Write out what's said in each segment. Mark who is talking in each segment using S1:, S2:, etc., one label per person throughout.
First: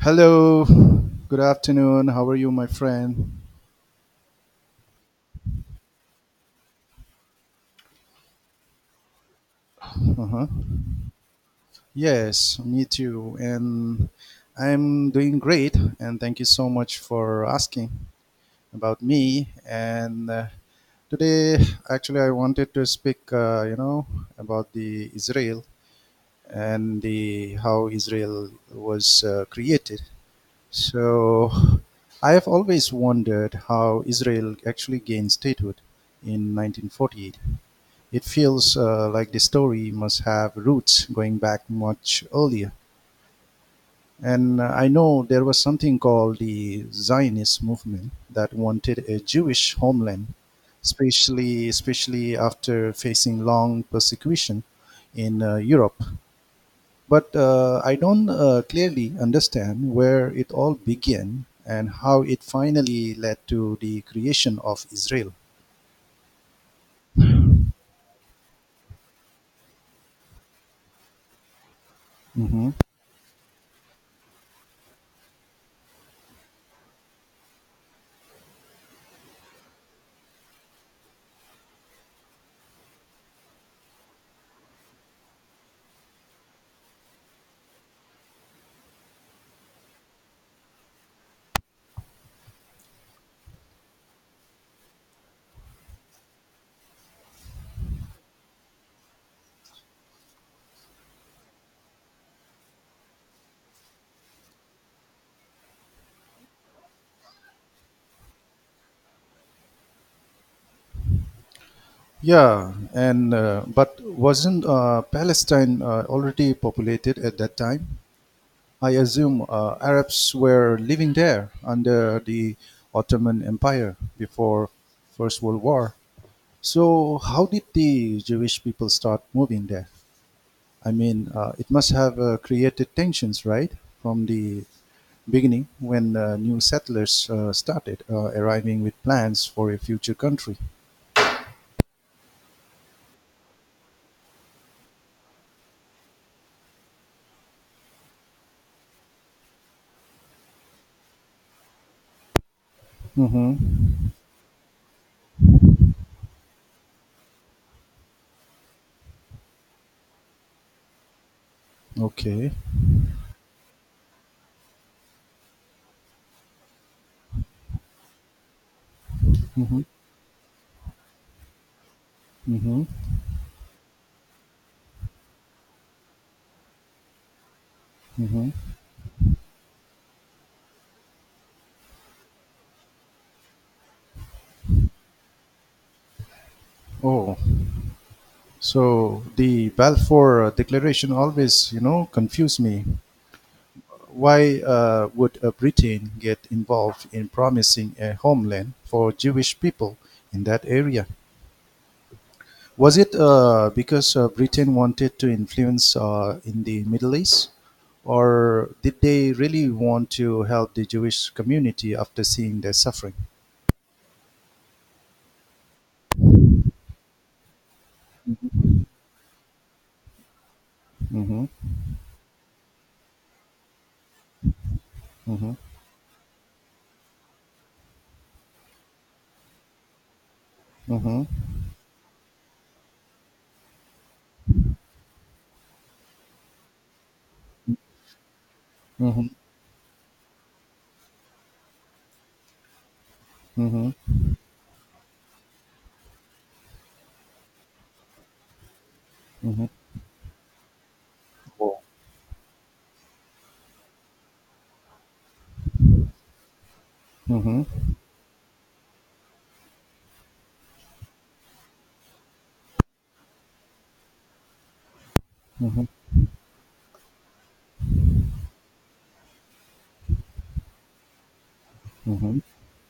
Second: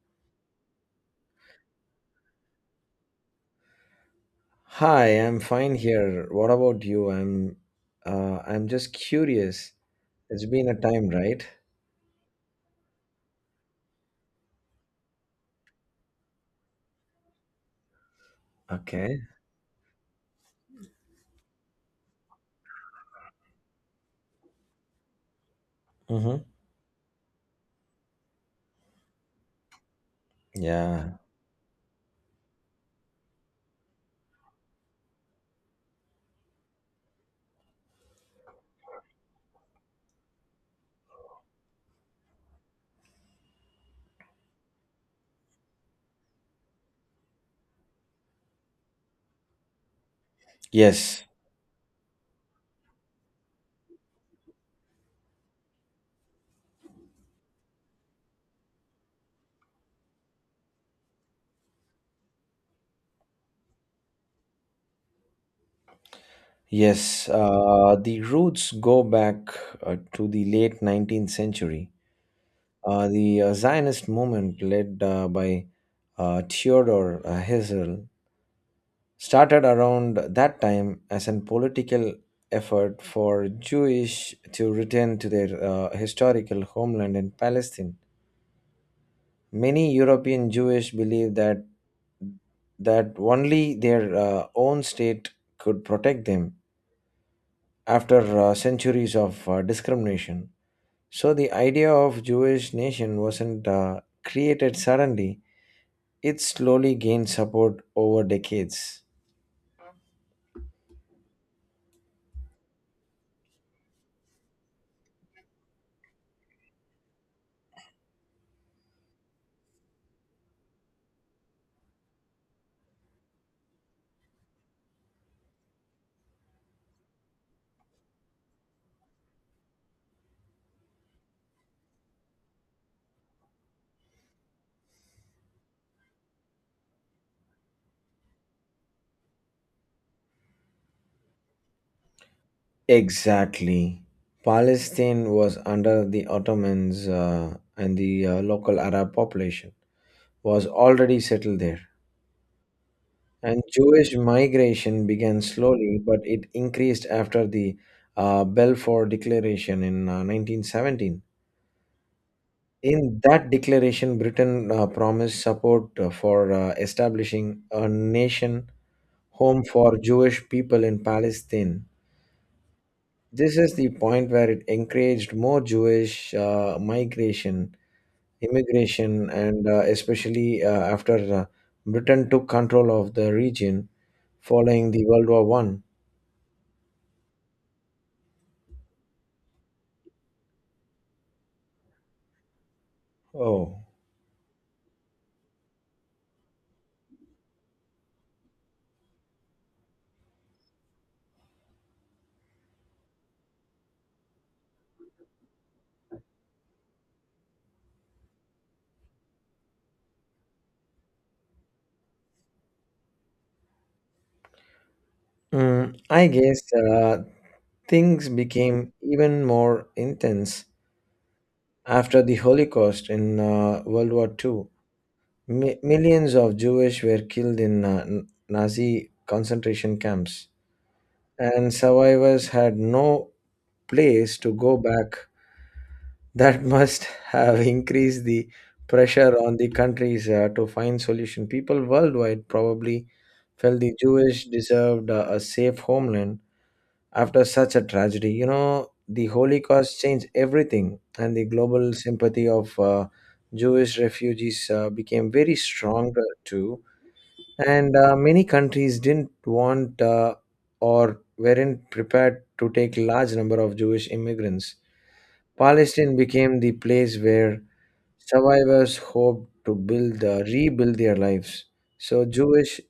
S1: Hello, good afternoon. How are you, my friend?
S2: Hi, I'm fine here. What about you? I'm just curious. It's
S1: Uh-huh.
S2: been a time, right?
S1: Yes, me too. And I'm doing great. And thank you so much for asking about
S2: Okay.
S1: me. And today, actually, I wanted to speak, about the Israel
S2: Mm-hmm.
S1: and the how Israel was created.
S2: Yeah.
S1: So, I have always wondered how Israel actually gained statehood in 1948. It feels like the story must have roots going back much earlier. And I know there was something called the Zionist movement that wanted a Jewish homeland,
S2: Yes.
S1: especially after facing long persecution in Europe. But I don't clearly understand where it all began and how it finally led to the creation of Israel.
S2: Yes. The roots go back to the late 19th century.
S1: Mhm.
S2: The Zionist movement, led by Theodor Herzl, started around that time as a political effort for Jewish to return to their historical homeland in Palestine. Many European Jewish believed that only their own state could protect them after centuries of discrimination. So the idea of Jewish nation wasn't created suddenly. It slowly gained support over decades.
S1: Yeah, and but wasn't Palestine already populated at that time? I assume Arabs were living there under the Ottoman Empire before First World War. So how did the Jewish people start moving there? I mean, it must have created tensions, right, from the beginning when new settlers started arriving with plans for a future country.
S2: Exactly. Palestine was under the Ottomans and the local Arab population was already settled there. And
S1: Mm-hmm.
S2: Jewish migration began slowly, but it increased after the Balfour Declaration in 1917.
S1: Okay.
S2: In that declaration, Britain promised support for establishing a nation home
S1: Mm-hmm.
S2: for Jewish people in Palestine.
S1: Mm-hmm.
S2: This is the point where it encouraged more Jewish migration,
S1: Hmm.
S2: immigration, and especially after Britain took control of the region following the World War I.
S1: Oh, so the Balfour Declaration always confused me.
S2: Oh.
S1: Why would Britain get involved in promising a homeland for Jewish people in that area? Was it because Britain wanted to influence in the Middle East, or did they really want to help the Jewish community after seeing their suffering?
S2: I guess things became even more intense
S1: Mm-hmm.
S2: after the Holocaust in World War II.
S1: Mm-hmm.
S2: Millions of Jewish were killed in Nazi concentration camps.
S1: Mm-hmm.
S2: And survivors had no place to go back. That must have increased the
S1: Mm-hmm.
S2: pressure on the countries to find solution. People worldwide probably felt the
S1: Mm-hmm.
S2: Jewish deserved a safe homeland after such a tragedy. The
S1: Mm-hmm.
S2: Holocaust changed everything, and the
S1: Oh.
S2: global sympathy of Jewish refugees became very strong too,
S1: Mm-hmm.
S2: and many countries didn't want or weren't prepared to take large number of Jewish immigrants.
S1: Mm-hmm.
S2: Palestine became the place where survivors hoped to rebuild their lives. So
S1: Mm-hmm.
S2: Jewish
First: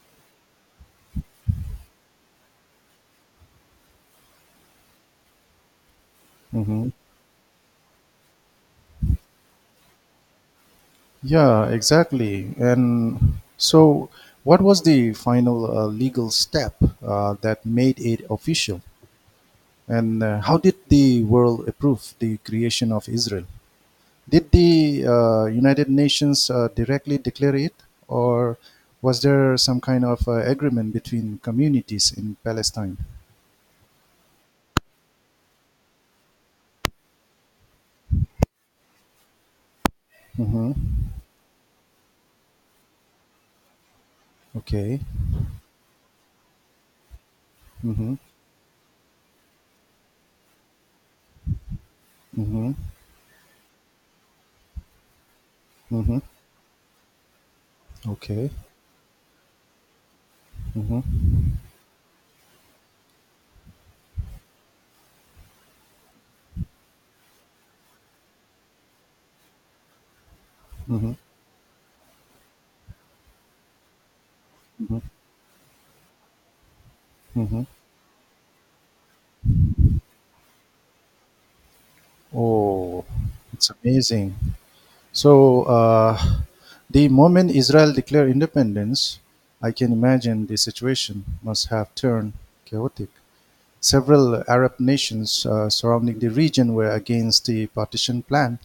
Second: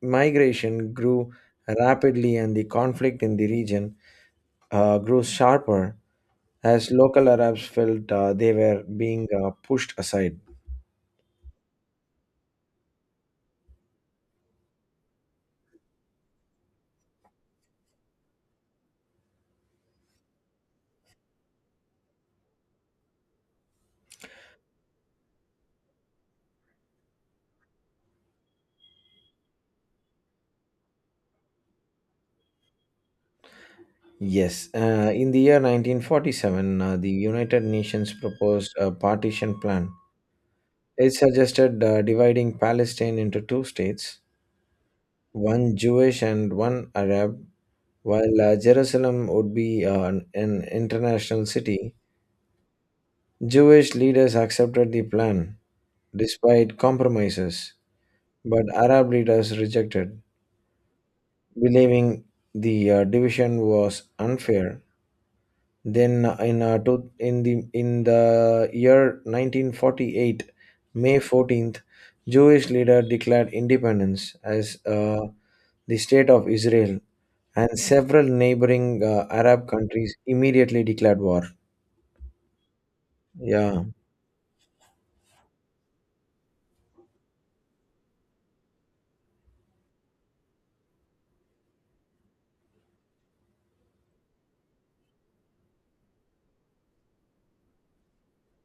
S2: migration grew rapidly, and the conflict in the region grew sharper as
S1: Mhm.
S2: local Arabs felt they were being pushed aside.
S1: Yeah, exactly. And so, what was the final legal step that made it official? And how did the world approve the creation of Israel? Did the United Nations directly declare it, or was there some kind of agreement between communities in Palestine?
S2: Yes, in the year 1947, the United Nations proposed a partition plan.
S1: Mm-hmm.
S2: It suggested dividing Palestine into two states,
S1: Okay.
S2: one Jewish and one Arab,
S1: Mm-hmm.
S2: while Jerusalem would be an international city.
S1: Mm-hmm.
S2: Jewish leaders accepted the plan
S1: Mm-hmm.
S2: despite compromises,
S1: Okay.
S2: but Arab leaders rejected,
S1: Mm-hmm.
S2: believing the division was unfair. Then in the year 1948, May 14th, Jewish leader declared independence as the state of Israel,
S1: Mm-hmm.
S2: and several neighboring Arab countries immediately declared war.
S1: Oh, it's
S2: Yeah,
S1: amazing. So, the moment Israel declared independence, I can imagine the situation must have turned chaotic. Several Arab nations surrounding the region were against the partition plan,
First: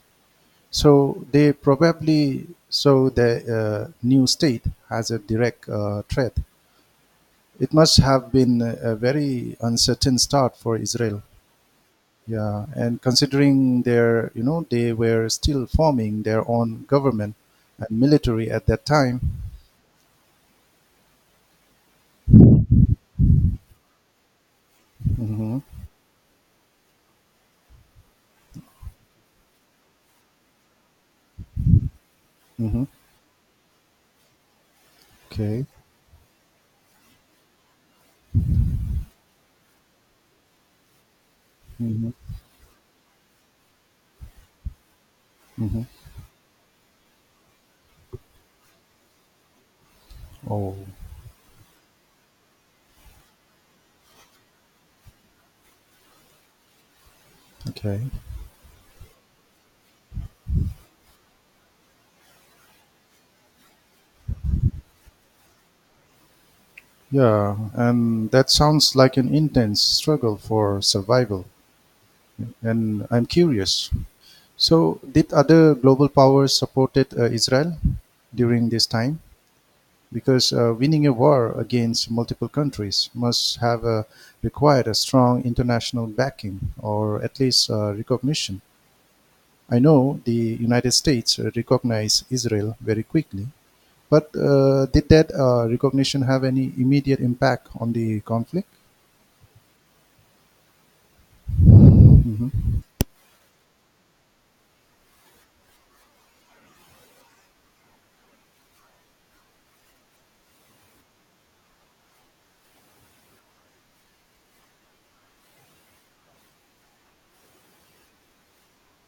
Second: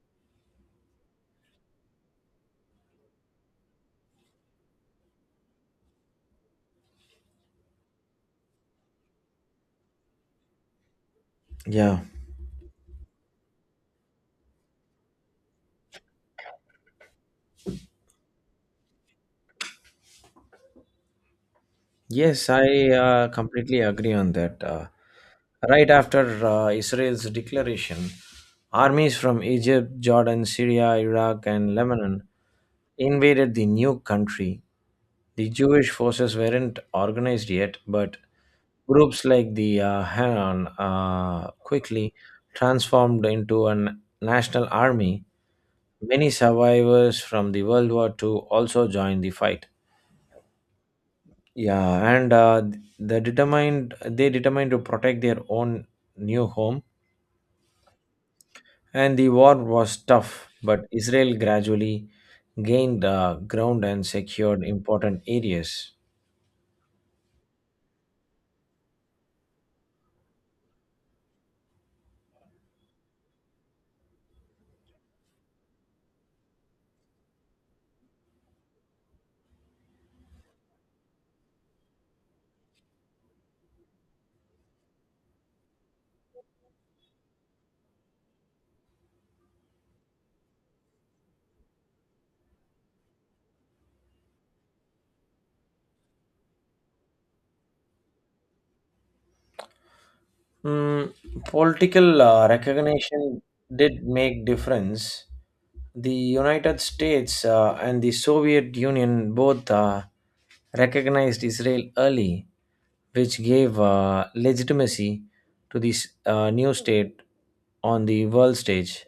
S1: so they probably saw the new state as a direct threat. It must have been a very uncertain start for Israel.
S2: yeah.
S1: Yeah, and considering they were still forming their own government and military at that time.
S2: Yes, I completely agree on that. Uh,
S1: Hmm.
S2: right after Israel's declaration, armies from Egypt, Jordan, Syria, Iraq, and Lebanon
S1: Hmm.
S2: invaded the new country. The
S1: Okay.
S2: Jewish forces weren't organized yet, but groups like the Hanan
S1: Hmm.
S2: quickly transformed into a national army.
S1: Hmm.
S2: Many survivors from the World War II also joined the fight.
S1: Oh,
S2: Yeah, and they determined to protect their own new home,
S1: okay.
S2: and the war was tough, but Israel gradually gained ground and secured important areas.
S1: Yeah, and that sounds like an intense struggle for survival. And I'm curious. So, did other global powers supported Israel during this time? Because winning a war against multiple countries must have required a strong international backing or at least recognition. I know the United States recognized Israel very quickly, but did that recognition have any immediate impact on the conflict?
S2: Mm, political recognition did make difference. The United States and the Soviet Union both recognized Israel early, which gave legitimacy to this new state on the world stage.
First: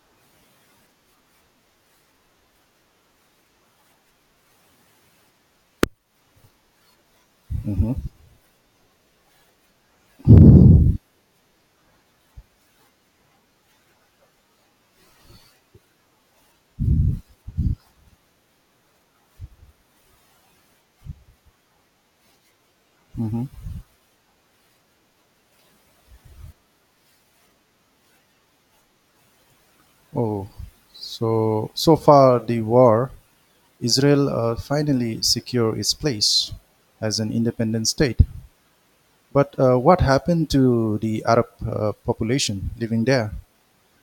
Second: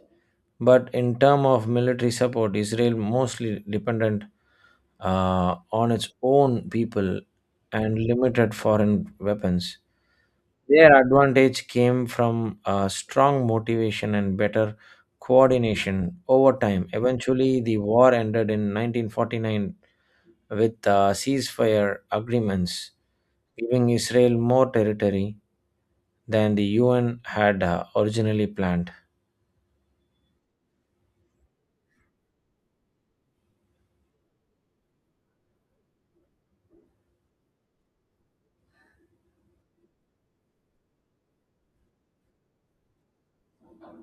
S2: But in terms of military support, Israel mostly dependent on its own people and limited foreign weapons. Their advantage came from a strong motivation and better coordination over time. Eventually, the war ended in 1949 with ceasefire agreements, giving Israel more territory than the UN had originally planned.
S1: Oh, so far the war, Israel finally secured its place as an independent state. But what happened to the Arab population living there?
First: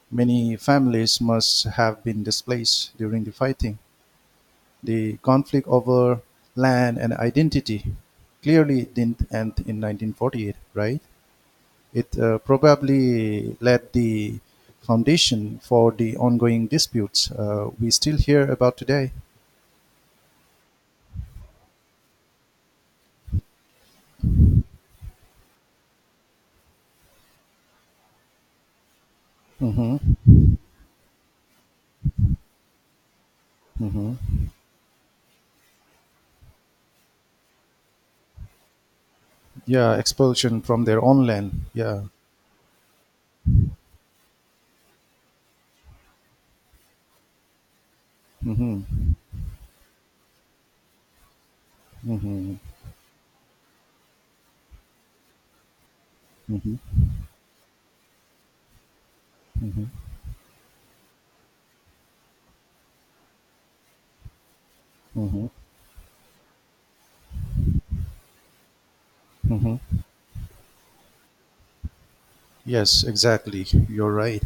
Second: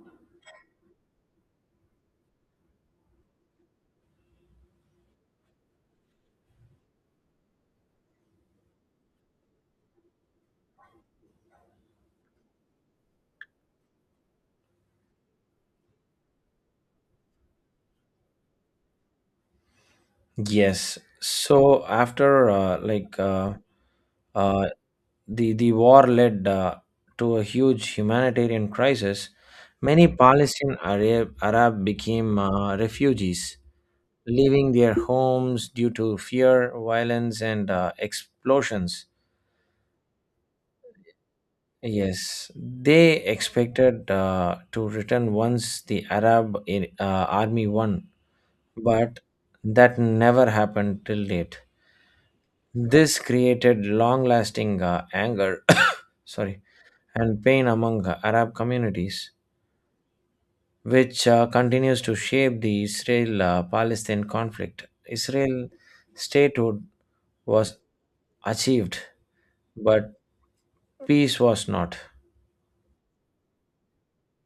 S1: Many families must have been displaced during the fighting. The conflict over land and identity clearly didn't end in 1948, right? It probably led the foundation for the ongoing disputes we still hear about today.
S2: Yes. So after like uh, the war led to a huge humanitarian crisis, many
S1: Hmm.
S2: Palestinian Arab became refugees, leaving their homes due to fear, violence, and explosions.
S1: Yeah, expulsion from their own land. Yeah.
S2: Yes, they expected to return once the Arab army won,
S1: Hmm.
S2: but that never happened till date. This created long lasting anger sorry, and pain among Arab communities, which continues to shape the Israel Palestine conflict.
S1: Hmm.
S2: Israel statehood was achieved,
S1: Hmm.
S2: but peace was not.
S1: Yes, exactly. You're right.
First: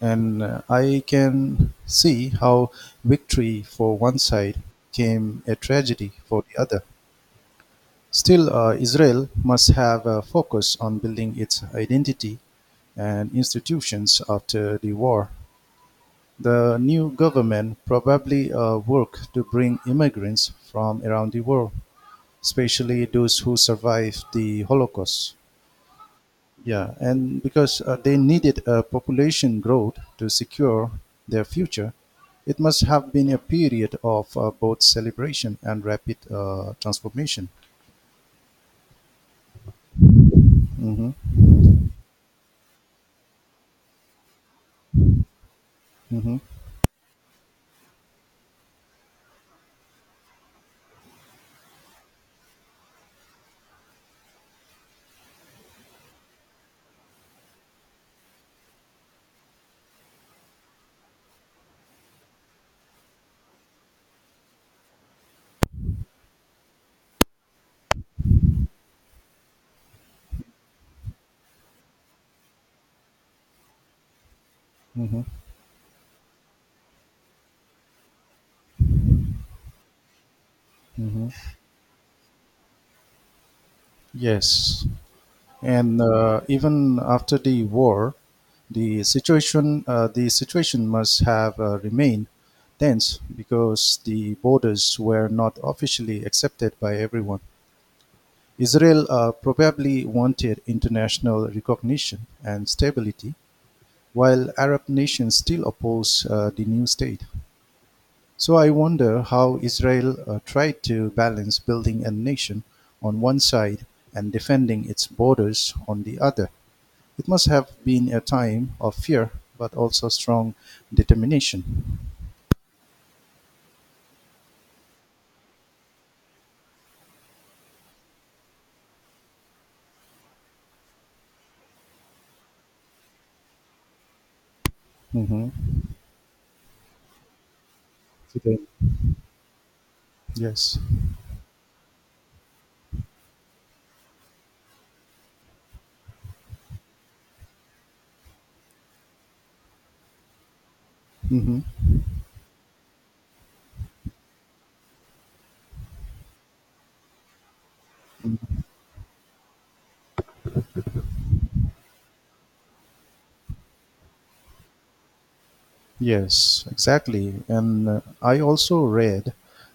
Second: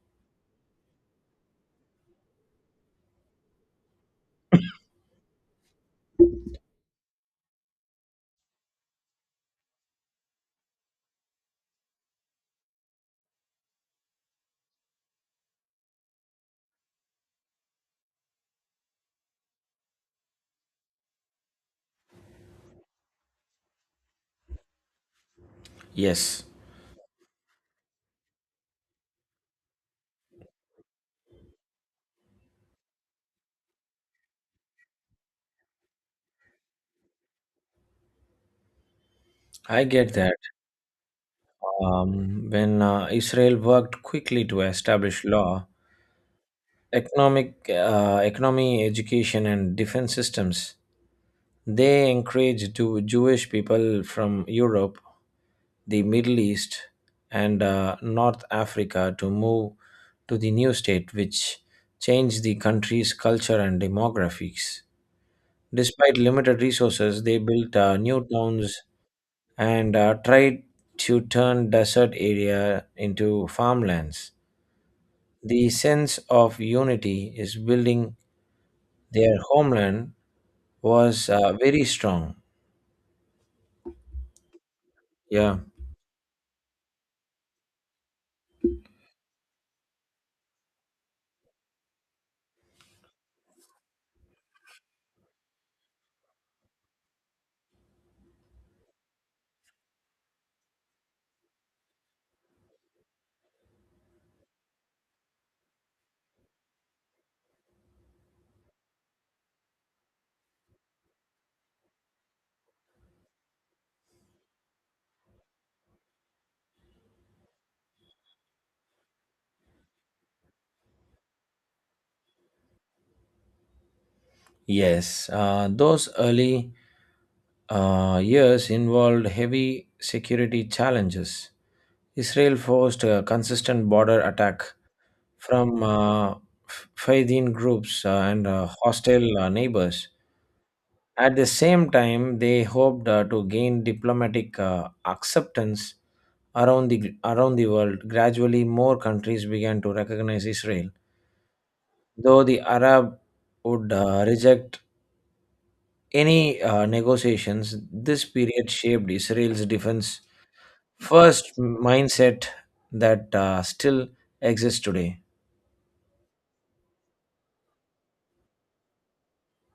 S1: And I can see how victory for one side came a tragedy for the other. Still, Israel must have a focus on building its identity and institutions after the war. The new government probably work to bring immigrants from around the world, especially those who survived the Holocaust.
S2: Yes,
S1: Yeah, and because they needed a population growth to secure their future, it must have been a period of both celebration and rapid transformation.
S2: I get that.
S1: Hmm.
S2: When Israel worked quickly to establish law,
S1: Hmm.
S2: economy, education, and defense systems, they encouraged Jewish people from Europe, the Middle East, and North Africa to move to the new state, which changed the country's culture and demographics. Despite limited resources, they built new towns and tried to turn desert area into farmlands.
S1: Hmm.
S2: The sense of unity is building their homeland
S1: Hmm.
S2: was very strong.
S1: Yes,
S2: Yeah,
S1: and uh, even after the war, the situation must have remained tense because the borders were not officially accepted by everyone. Israel probably wanted international recognition and stability, while Arab nations still opposed the new state. So I wonder how Israel tried to balance building a nation on one side and defending its borders on the other. It must have been a time of fear, but also strong determination.
S2: yes. Those early years involved heavy security challenges. Israel forced a consistent border attack
S1: Mhm.
S2: from Faydin groups and hostile neighbors.
S1: Yes.
S2: At the same time, they hoped to gain diplomatic acceptance around the world. Gradually, more countries began to recognize Israel.
S1: Mhm.
S2: Though the Arab would reject any negotiations, this period shaped Israel's defense first mindset that still exists today.
S1: Yes, exactly. And I also read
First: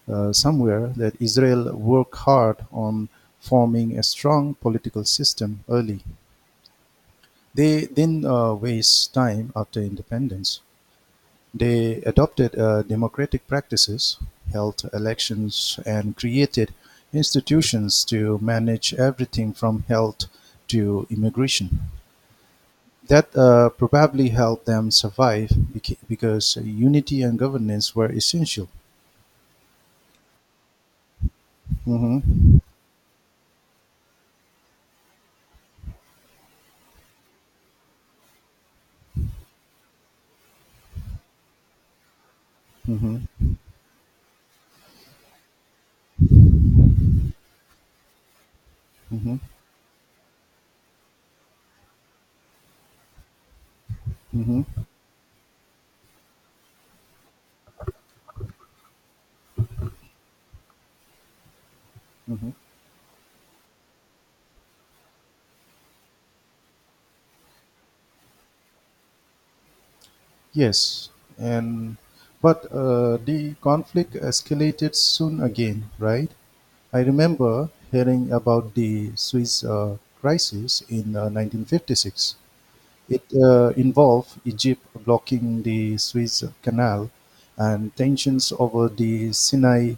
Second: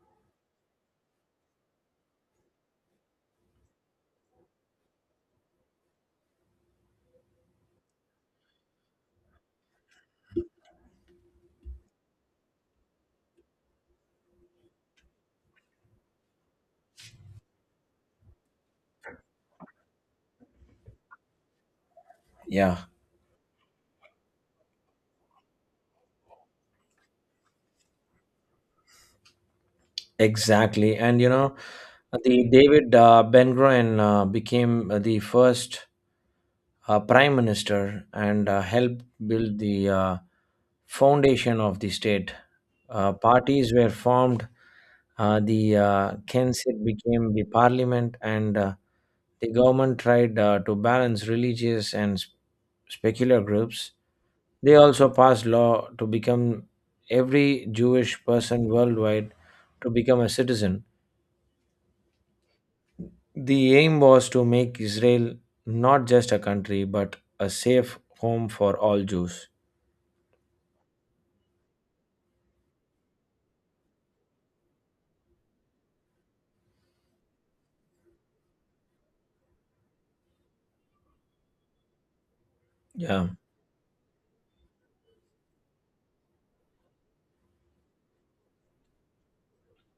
S1: somewhere that Israel worked hard on forming a strong political system early. They didn't waste time after independence. They adopted democratic practices, held elections, and created institutions to manage everything from health to immigration.
S2: Yeah,
S1: That probably helped them survive because unity and governance were essential.
S2: exactly. And the
S1: Mhm.
S2: David Ben Gurion became the first prime minister and helped build the foundation of the state. Uh,
S1: Mhm.
S2: parties were formed, the Knesset became the parliament, and
S1: Mhm.
S2: the government tried to balance religious and secular groups.
S1: Mhm.
S2: They also passed law to become every Jewish person worldwide to become a citizen.
S1: Mhm.
S2: The aim was to make Israel not just a country, but a safe home for all Jews.
S1: Yes, and but the conflict escalated soon again, right? I remember hearing about the Swiss crisis in 1956. It
S2: Yeah.
S1: involved Egypt blocking the Suez Canal and tensions over the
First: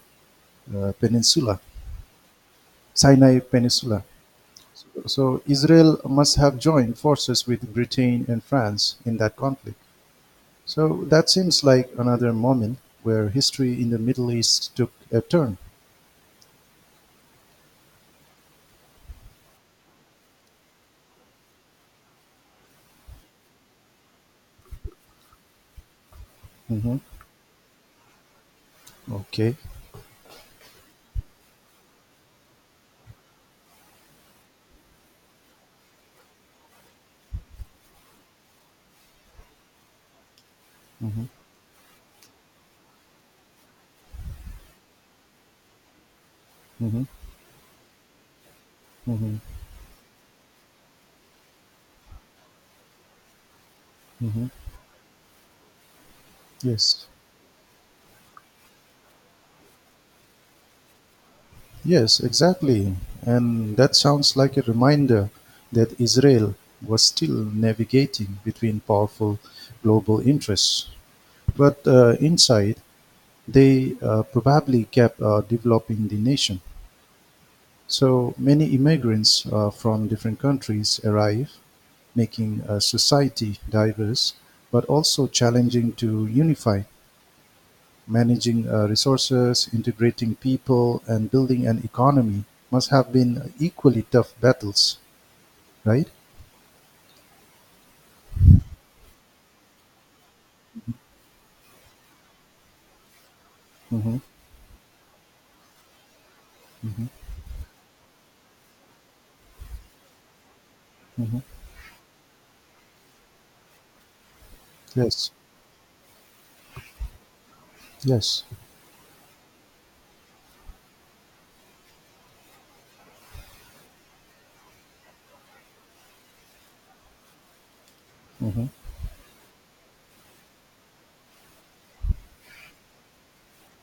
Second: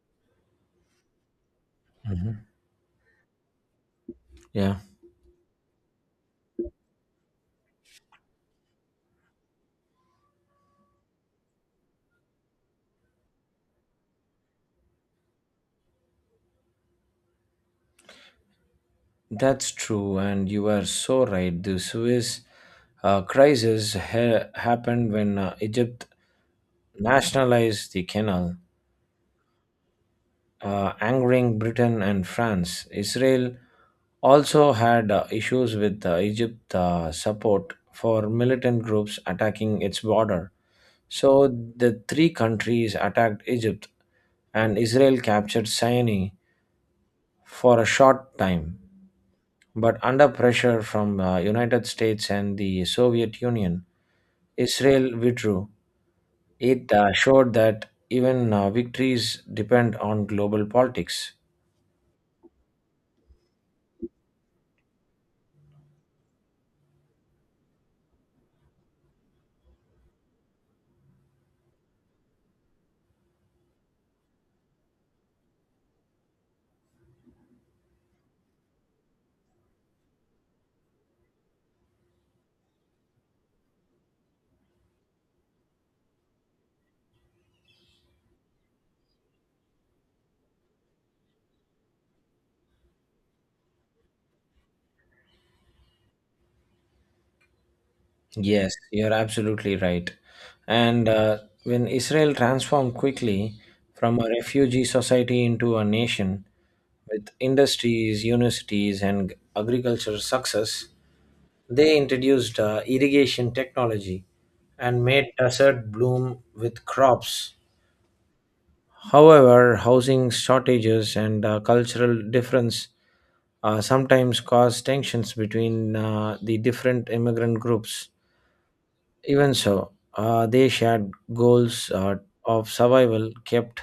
S1: uh, Peninsula.
S2: Mhm.
S1: Sinai Peninsula.
S2: Yeah,
S1: So Israel must have joined forces with Britain and France in that conflict. So that seems like another moment where history in the Middle East took a turn.
S2: that's true, and you are so right. The Suez crisis happened when Egypt
S1: Hmm.
S2: nationalized the canal,
S1: Okay.
S2: angering Britain and France. Israel also had issues with Egypt's support for militant groups attacking its border.
S1: Hmm.
S2: So the three countries attacked Egypt, and Israel captured Sinai
S1: Hmm.
S2: for a short time.
S1: Hmm.
S2: But under pressure from United States and the Soviet Union,
S1: Hmm.
S2: Israel withdrew. It
S1: Yes.
S2: showed that even victories depend on global politics.
S1: Yes, exactly. And that sounds like a reminder that Israel was still navigating between powerful global interests. But inside, they probably kept developing the nation. So many immigrants from different countries arrive making a society diverse, but also challenging to unify. Managing resources, integrating people, and building an economy must have been equally tough battles, right?
S2: Yes, you're absolutely right. And when Israel transformed quickly
S1: Mm-hmm,
S2: from a refugee society into a nation,
S1: mm-hmm,
S2: with industries, universities, and agricultural success,
S1: mm-hmm.
S2: they introduced irrigation technology and made
S1: Yes,
S2: desert bloom with crops.
S1: yes.
S2: However, housing shortages and cultural difference sometimes cause tensions between the different immigrant groups.
S1: Mm-hmm.
S2: Even so, they shared goals of survival kept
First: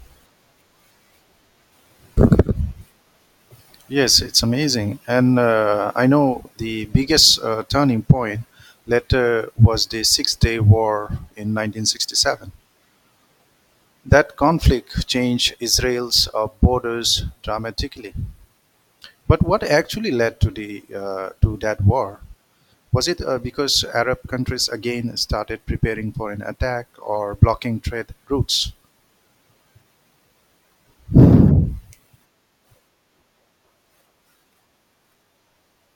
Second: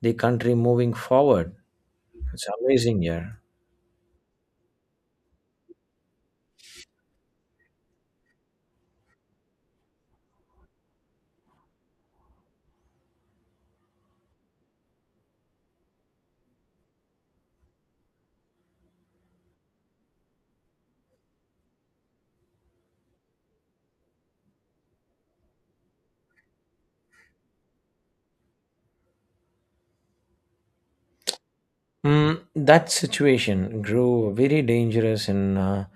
S2: the country moving forward. It's amazing, yeah.
S1: Yes, it's amazing. And I know the biggest turning point later was the Six Day War in 1967. That conflict changed Israel's borders dramatically. But what actually led to the to that war? Was it because Arab countries again started preparing for an attack or blocking trade routes?
S2: That situation grew very dangerous in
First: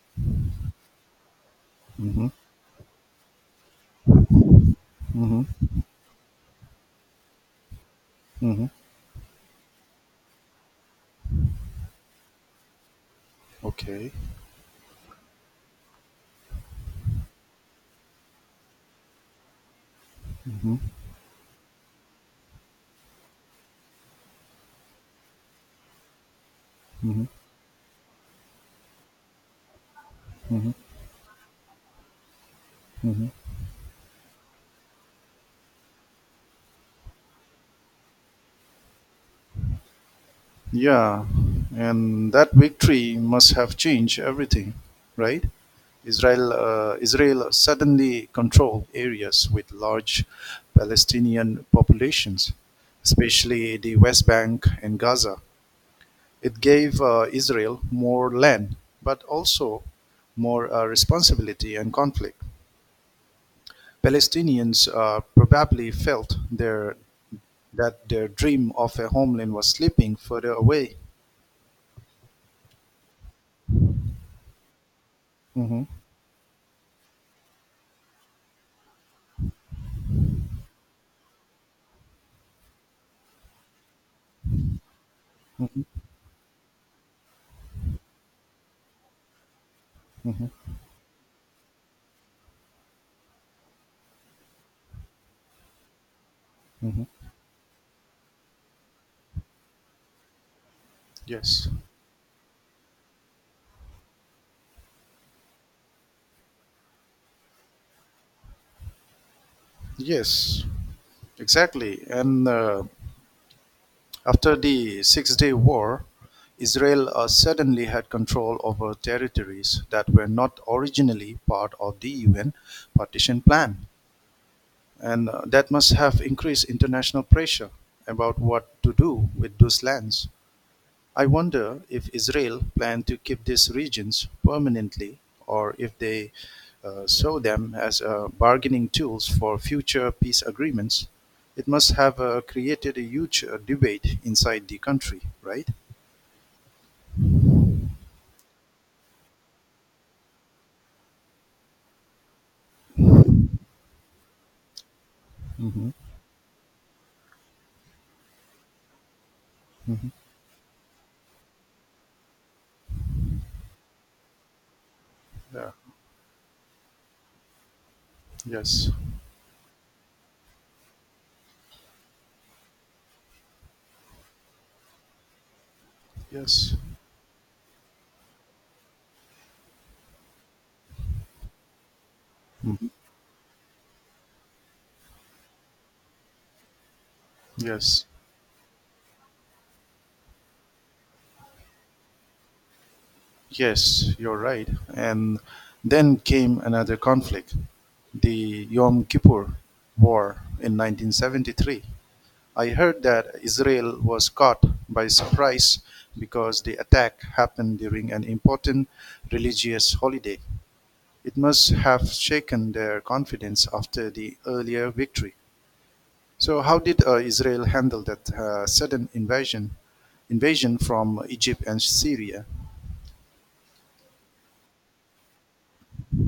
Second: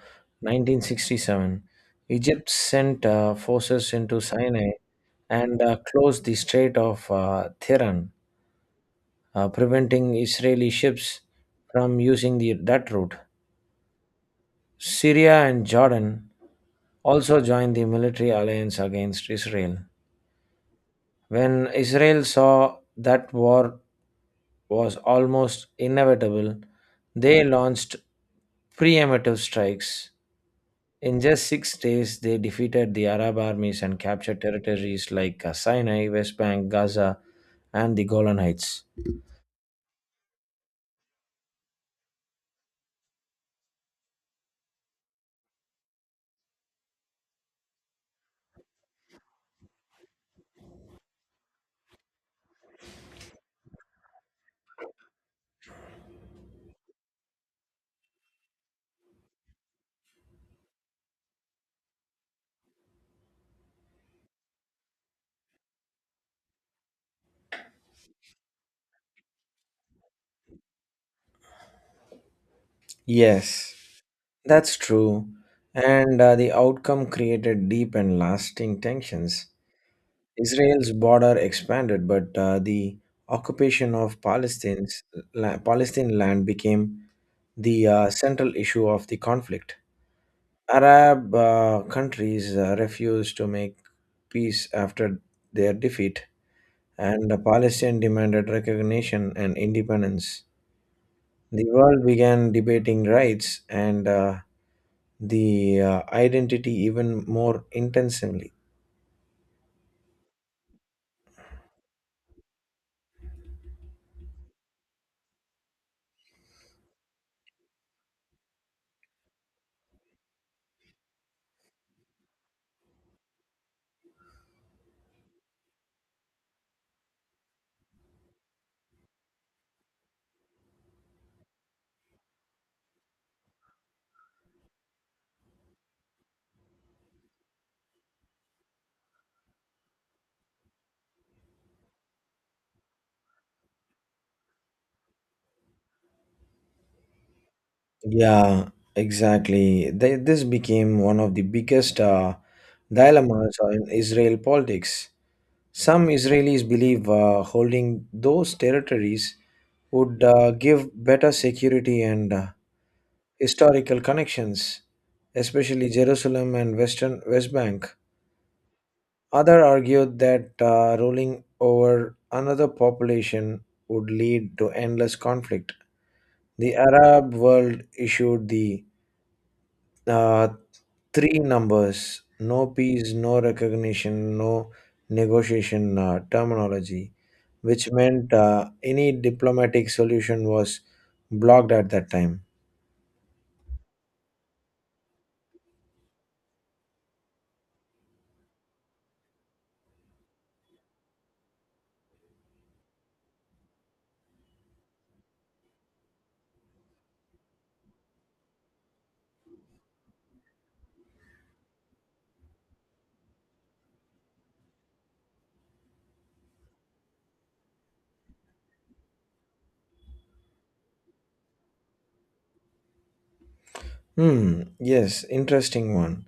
S2: 1967.
S1: Mm-hmm.
S2: Egypt sent forces into Sinai and
S1: Mm-hmm.
S2: closed the Strait of Tehran,
S1: Mm-hmm.
S2: preventing Israeli ships from using that route.
S1: Okay.
S2: Syria and Jordan also joined the military alliance against Israel.
S1: Mm-hmm.
S2: When Israel saw that war was almost inevitable,
S1: Mm-hmm.
S2: they launched preemptive strikes.
S1: Mm-hmm.
S2: In just 6 days, they defeated the
S1: Mm-hmm.
S2: Arab armies and captured territories like Sinai, West Bank, Gaza, and the Golan Heights.
S1: Yeah, and that victory must have changed everything, right? Israel suddenly controlled areas with large Palestinian populations, especially the West Bank and Gaza. It gave Israel more land, but also more responsibility and conflict. Palestinians probably felt that their dream of a homeland was slipping further away.
S2: Yes. That's true.
S1: Mhm,
S2: And the outcome created deep and lasting tensions. Israel's border expanded, but the occupation of
S1: mhm,
S2: Palestine land became the central issue of the conflict. Arab countries refused to make peace after their defeat,
S1: mhm.
S2: and Palestine demanded recognition and independence. The
S1: Yes,
S2: world began debating rights and the identity even more intensively.
S1: yes, exactly. And after the Six Day War, Israel suddenly had control over territories that were not originally part of the UN partition plan. And that must have increased international pressure about what to do with those lands. I wonder if Israel planned to keep these regions permanently or if they saw them as bargaining tools for future peace agreements. It must have created a huge debate inside the country, right?
S2: Yeah, exactly. This became one of the biggest dilemmas in Israel politics.
S1: Hmm.
S2: Some Israelis believe holding those territories
S1: Hmm.
S2: would give better security and historical connections,
S1: Yeah.
S2: especially Jerusalem and Western West Bank.
S1: Yes.
S2: Other argued that ruling over another population would lead to endless conflict. The
S1: Yes.
S2: Arab world issued the uh, three numbers, no
S1: Mhm.
S2: peace, no recognition, no negotiation terminology, which
S1: Yes.
S2: meant any diplomatic solution was blocked at that time.
S1: Yes, you're right. And then came another conflict, the Yom Kippur War in 1973. I heard that Israel was caught by surprise because the attack happened during an important religious holiday. It must have shaken their confidence after the earlier victory. So, how did Israel handle that sudden invasion from Egypt and Syria?
S2: Hmm, yes, interesting one.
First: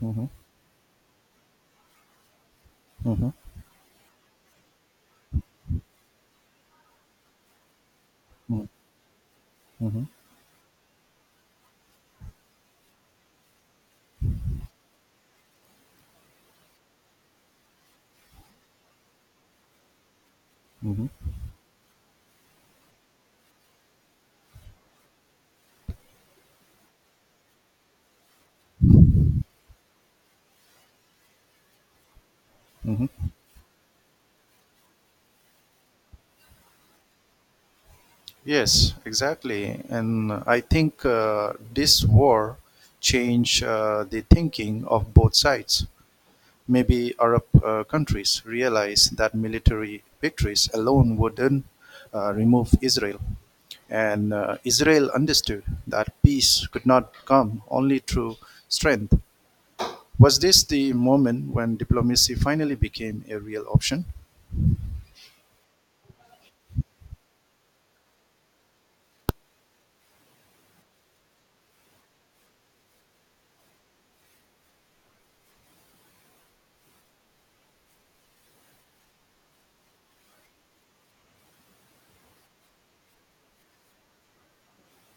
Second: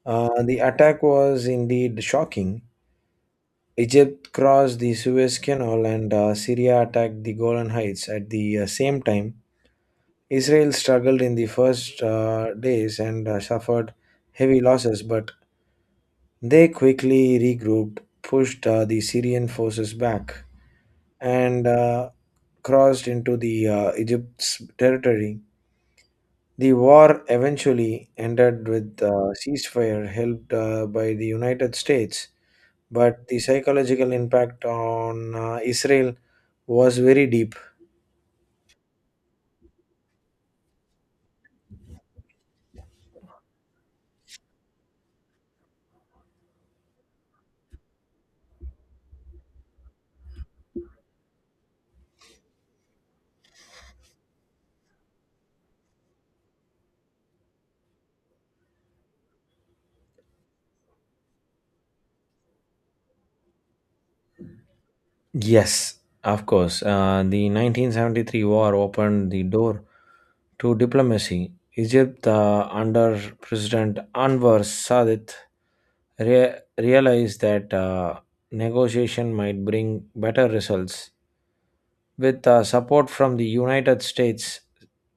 S1: Mhm,
S2: The attack was indeed shocking.
S1: mhm,
S2: Egypt crossed the Suez Canal and Syria attacked the Golan Heights at the
S1: mhm,
S2: same time.
S1: mhm.
S2: Israel struggled in the first days and suffered heavy losses, but they quickly regrouped, pushed the Syrian forces back,
S1: Hmm.
S2: and crossed into the Egypt's territory. The war eventually ended with a ceasefire helped by the United States, but
S1: Hmm.
S2: the psychological impact on Israel was very deep.
S1: Yes, exactly. And I think this war changed the thinking of both sides. Maybe Arab countries realized that military victories alone wouldn't remove Israel. And Israel understood that peace could not come only through strength. Was this the moment when diplomacy finally became a real option?
S2: Yes, of course. The 1973 war opened the door to diplomacy. Egypt, under President Anwar Sadat, realized that negotiation might bring better results. With support from the United States,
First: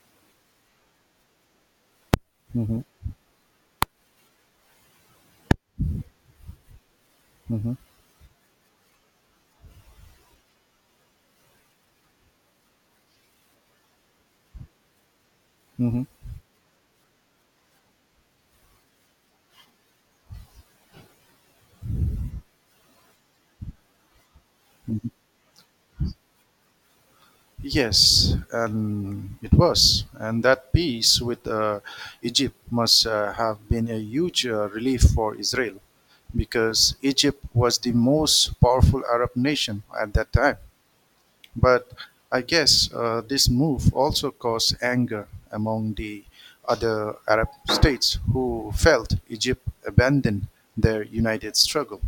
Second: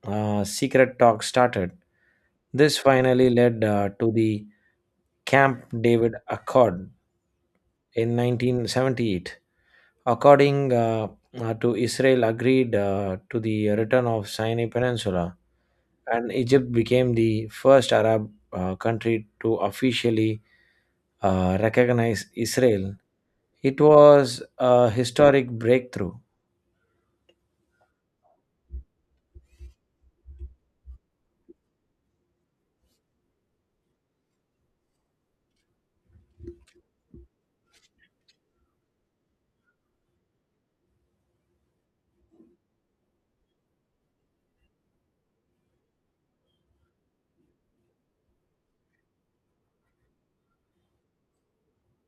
S2: secret talks started. This
S1: Hmm.
S2: finally led to the Camp David Accord
S1: Hmm.
S2: in 1978 according to Israel agreed to the return of Sinai Peninsula, and Egypt became the first Arab country to officially recognize Israel. It was a historic breakthrough.
S1: Yes, and it was. And that peace with Egypt must have been a huge relief for Israel because Egypt was the most powerful Arab nation at that time. But I guess this move also caused anger among the other Arab states who felt Egypt abandoned their united struggle.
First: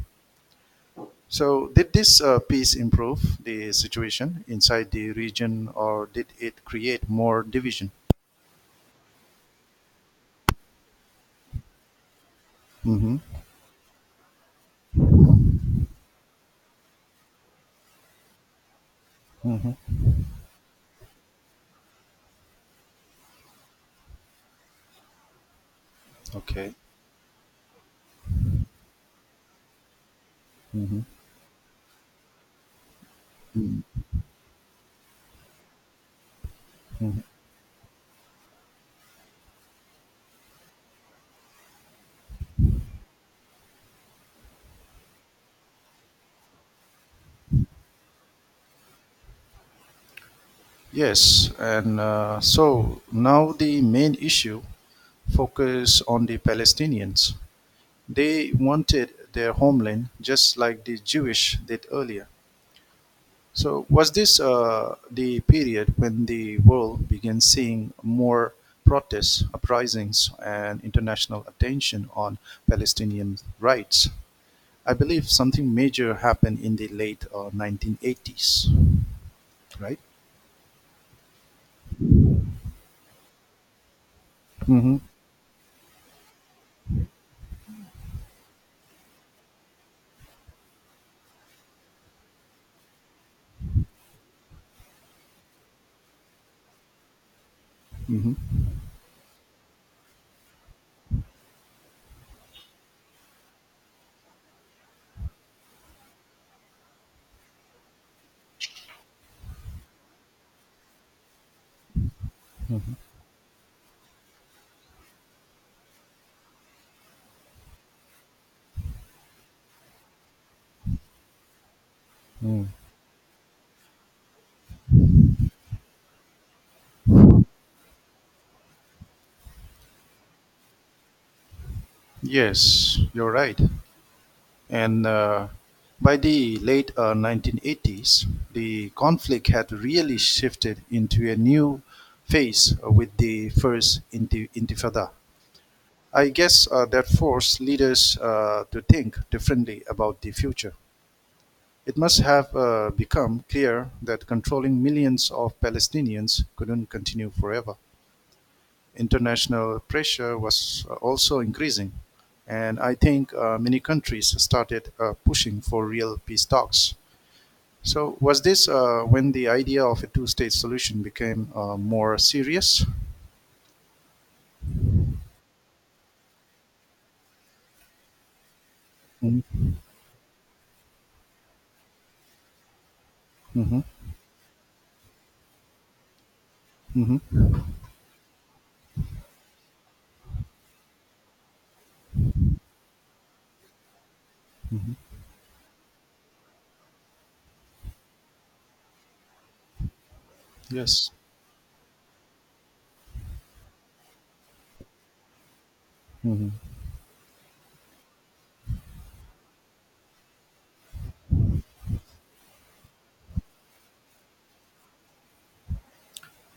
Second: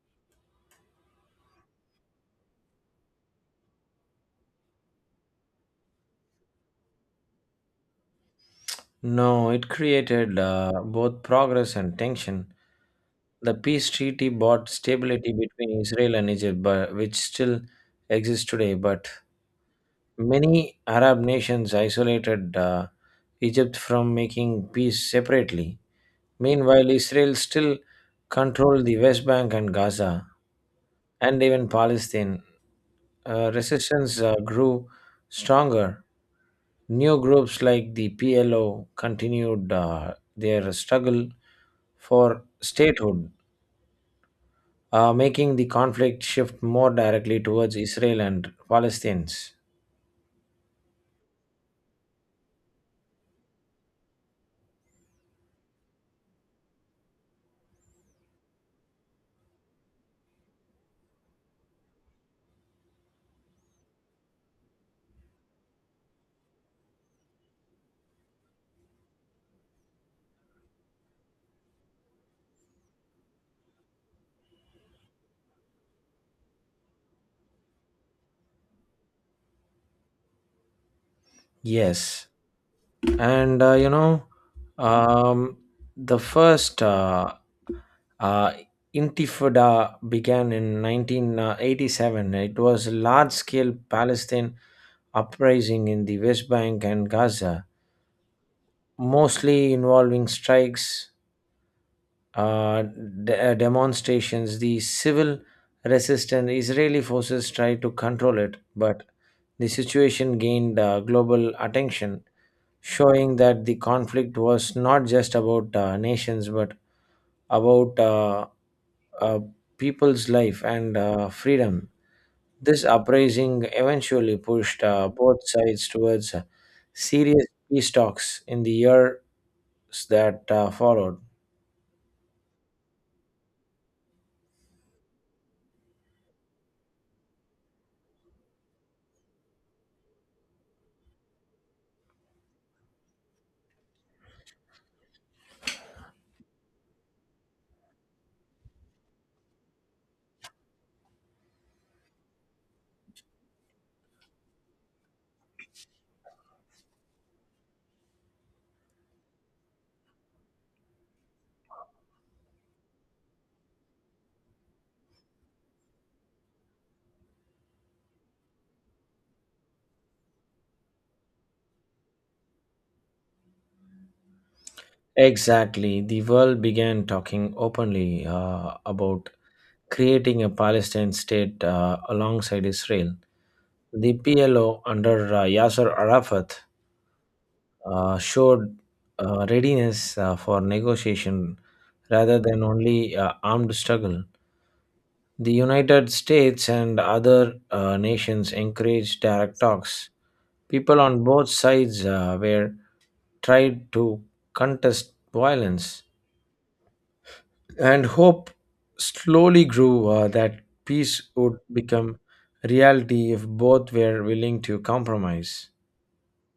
S1: So, did this peace improve the situation inside the region, or did it create more division?
S2: No, it created both progress and tension.
S1: Mm-hmm.
S2: The peace treaty brought stability between Israel and Egypt, but, which still exists today, but
S1: Mm-hmm.
S2: many Arab nations isolated Egypt from making peace separately.
S1: Okay.
S2: Meanwhile, Israel still controlled the West Bank and Gaza,
S1: Mm-hmm.
S2: and even Palestine. Resistance grew stronger. New
S1: Mm-hmm.
S2: groups like the PLO continued their struggle for statehood, making the conflict shift more directly towards Israel and Palestinians.
S1: Yes, and so now the main issue focus on the Palestinians. They wanted their homeland just like the Jewish did earlier. So, was this the period when the world began seeing more protests, uprisings, and international attention on Palestinian rights? I believe something major happened in the late 1980s, right?
S2: Yes. And
S1: Mm-hmm.
S2: um, the first uh, Intifada began in 1987. It was a large scale Palestine uprising in the West Bank and Gaza,
S1: Mm-hmm.
S2: mostly involving strikes, uh, demonstrations, the civil resistance. Israeli forces tried to control it, but the situation gained global attention, showing that the conflict was not just about nations but about uh, people's life and freedom.
S1: Mm.
S2: This uprising eventually pushed both sides towards serious peace talks in the years that followed.
S1: Yes, you're right. And by the late 1980s, the conflict had really shifted into a new phase with the first Intifada. I guess that forced leaders to think differently about the future. It must have become clear that controlling millions of Palestinians couldn't continue forever. International pressure was also increasing, and I think many countries started pushing for real peace talks. So, was this when the idea of a two state solution became more serious?
S2: Exactly. The world began talking openly about creating a Palestinian state alongside Israel.
S1: Mm-hmm.
S2: The PLO under Yasser Arafat
S1: Mm-hmm.
S2: showed readiness for negotiation rather than only armed struggle. The United States and other nations encouraged direct talks. People
S1: Yes.
S2: on both sides were tried to contest violence
S1: Mhm.
S2: and hope slowly grew that peace would become reality if both were willing to compromise.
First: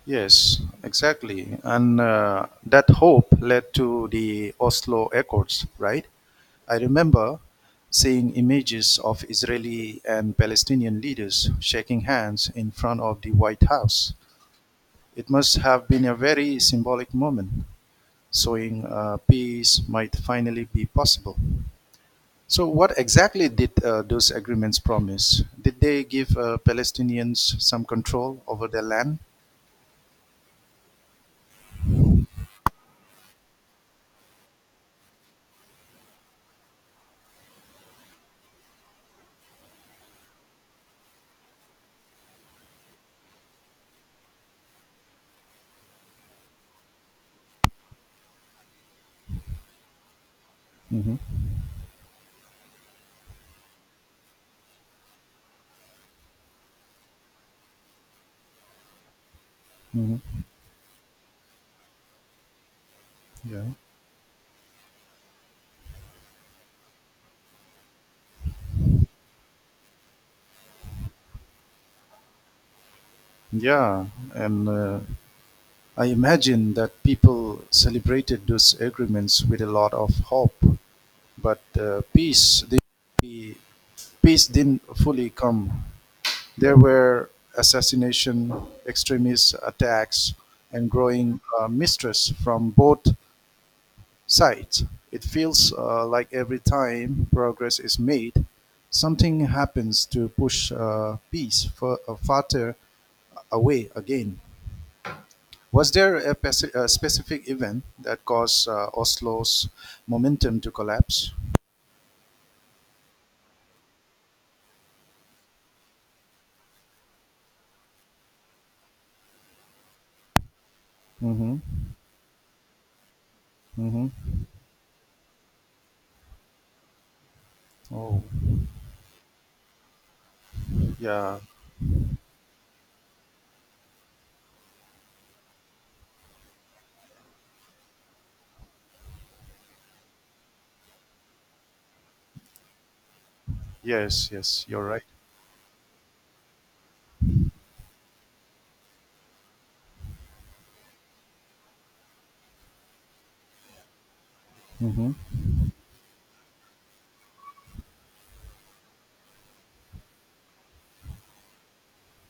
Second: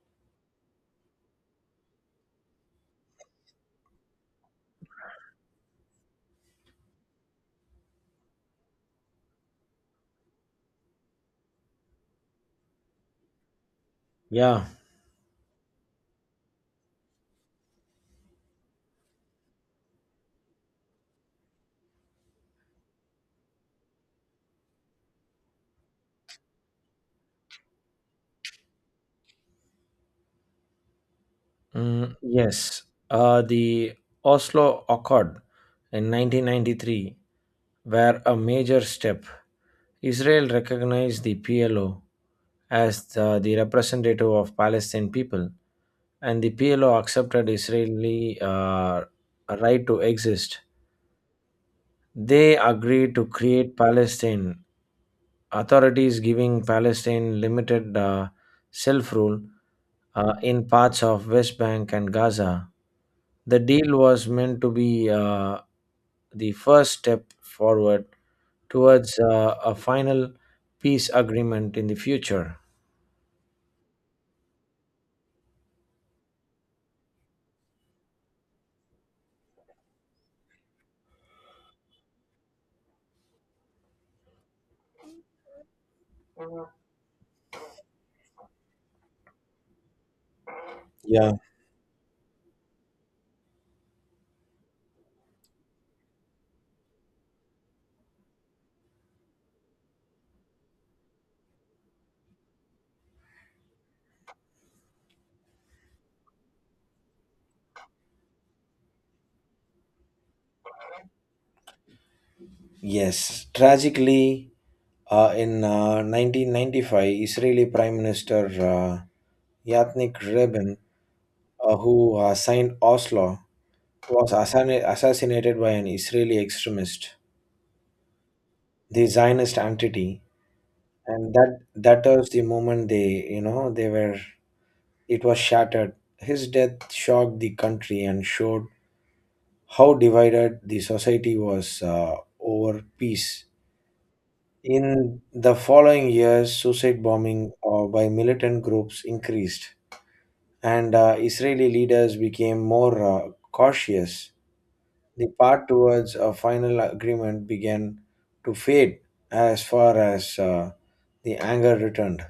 S1: Yes, exactly. And that hope led to the Oslo Accords, right? I remember seeing images of Israeli and Palestinian leaders shaking hands in front of the White House.
S2: Yeah,
S1: It must have been a very symbolic moment, showing peace might finally be possible. So, what exactly did those agreements promise? Did they give Palestinians some control over their land?
S2: mm, yes. The Oslo Accord in 1993 were a major step. Israel recognized the PLO as the representative of Palestinian people, and the PLO accepted Israeli right to exist.
S1: Hmm.
S2: They agreed to create Palestine, authorities giving Palestine limited self rule
S1: Hmm.
S2: in parts of West Bank and Gaza. The
S1: Yeah.
S2: deal was meant to be the first step forward towards a final peace agreement in the future.
S1: Yeah, and I imagine that people celebrated those agreements with a lot of hope, but peace didn't fully come. There were assassination, extremist attacks, and
S2: Yeah.
S1: growing mistrust from both sides. It feels like every time progress is made, something happens to push peace farther away again. Was there a specific event that caused Oslo's momentum to collapse?
S2: Yes. Tragically, in 1995, Israeli Prime Minister Yatnik Rabin
S1: Mm-hmm.
S2: who assigned Oslo, was
S1: Mm-hmm.
S2: assassinated by an Israeli extremist,
S1: Oh,
S2: the Zionist entity, and
S1: yeah.
S2: that was the moment they, they were. It was shattered. His death shocked the country and showed how divided the society was over peace.
S1: Yes, yes, you're right.
S2: In the following years, suicide bombing by militant groups increased, and Israeli leaders became more cautious.
S1: Mm-hmm.
S2: The path towards a final agreement began to fade as far as the anger returned.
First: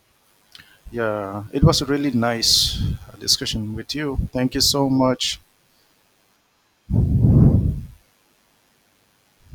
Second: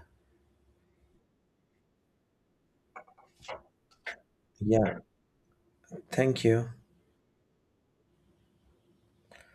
S1: Yeah, it was a really nice discussion with you. Thank you so
S2: Yeah,
S1: much.
S2: thank you.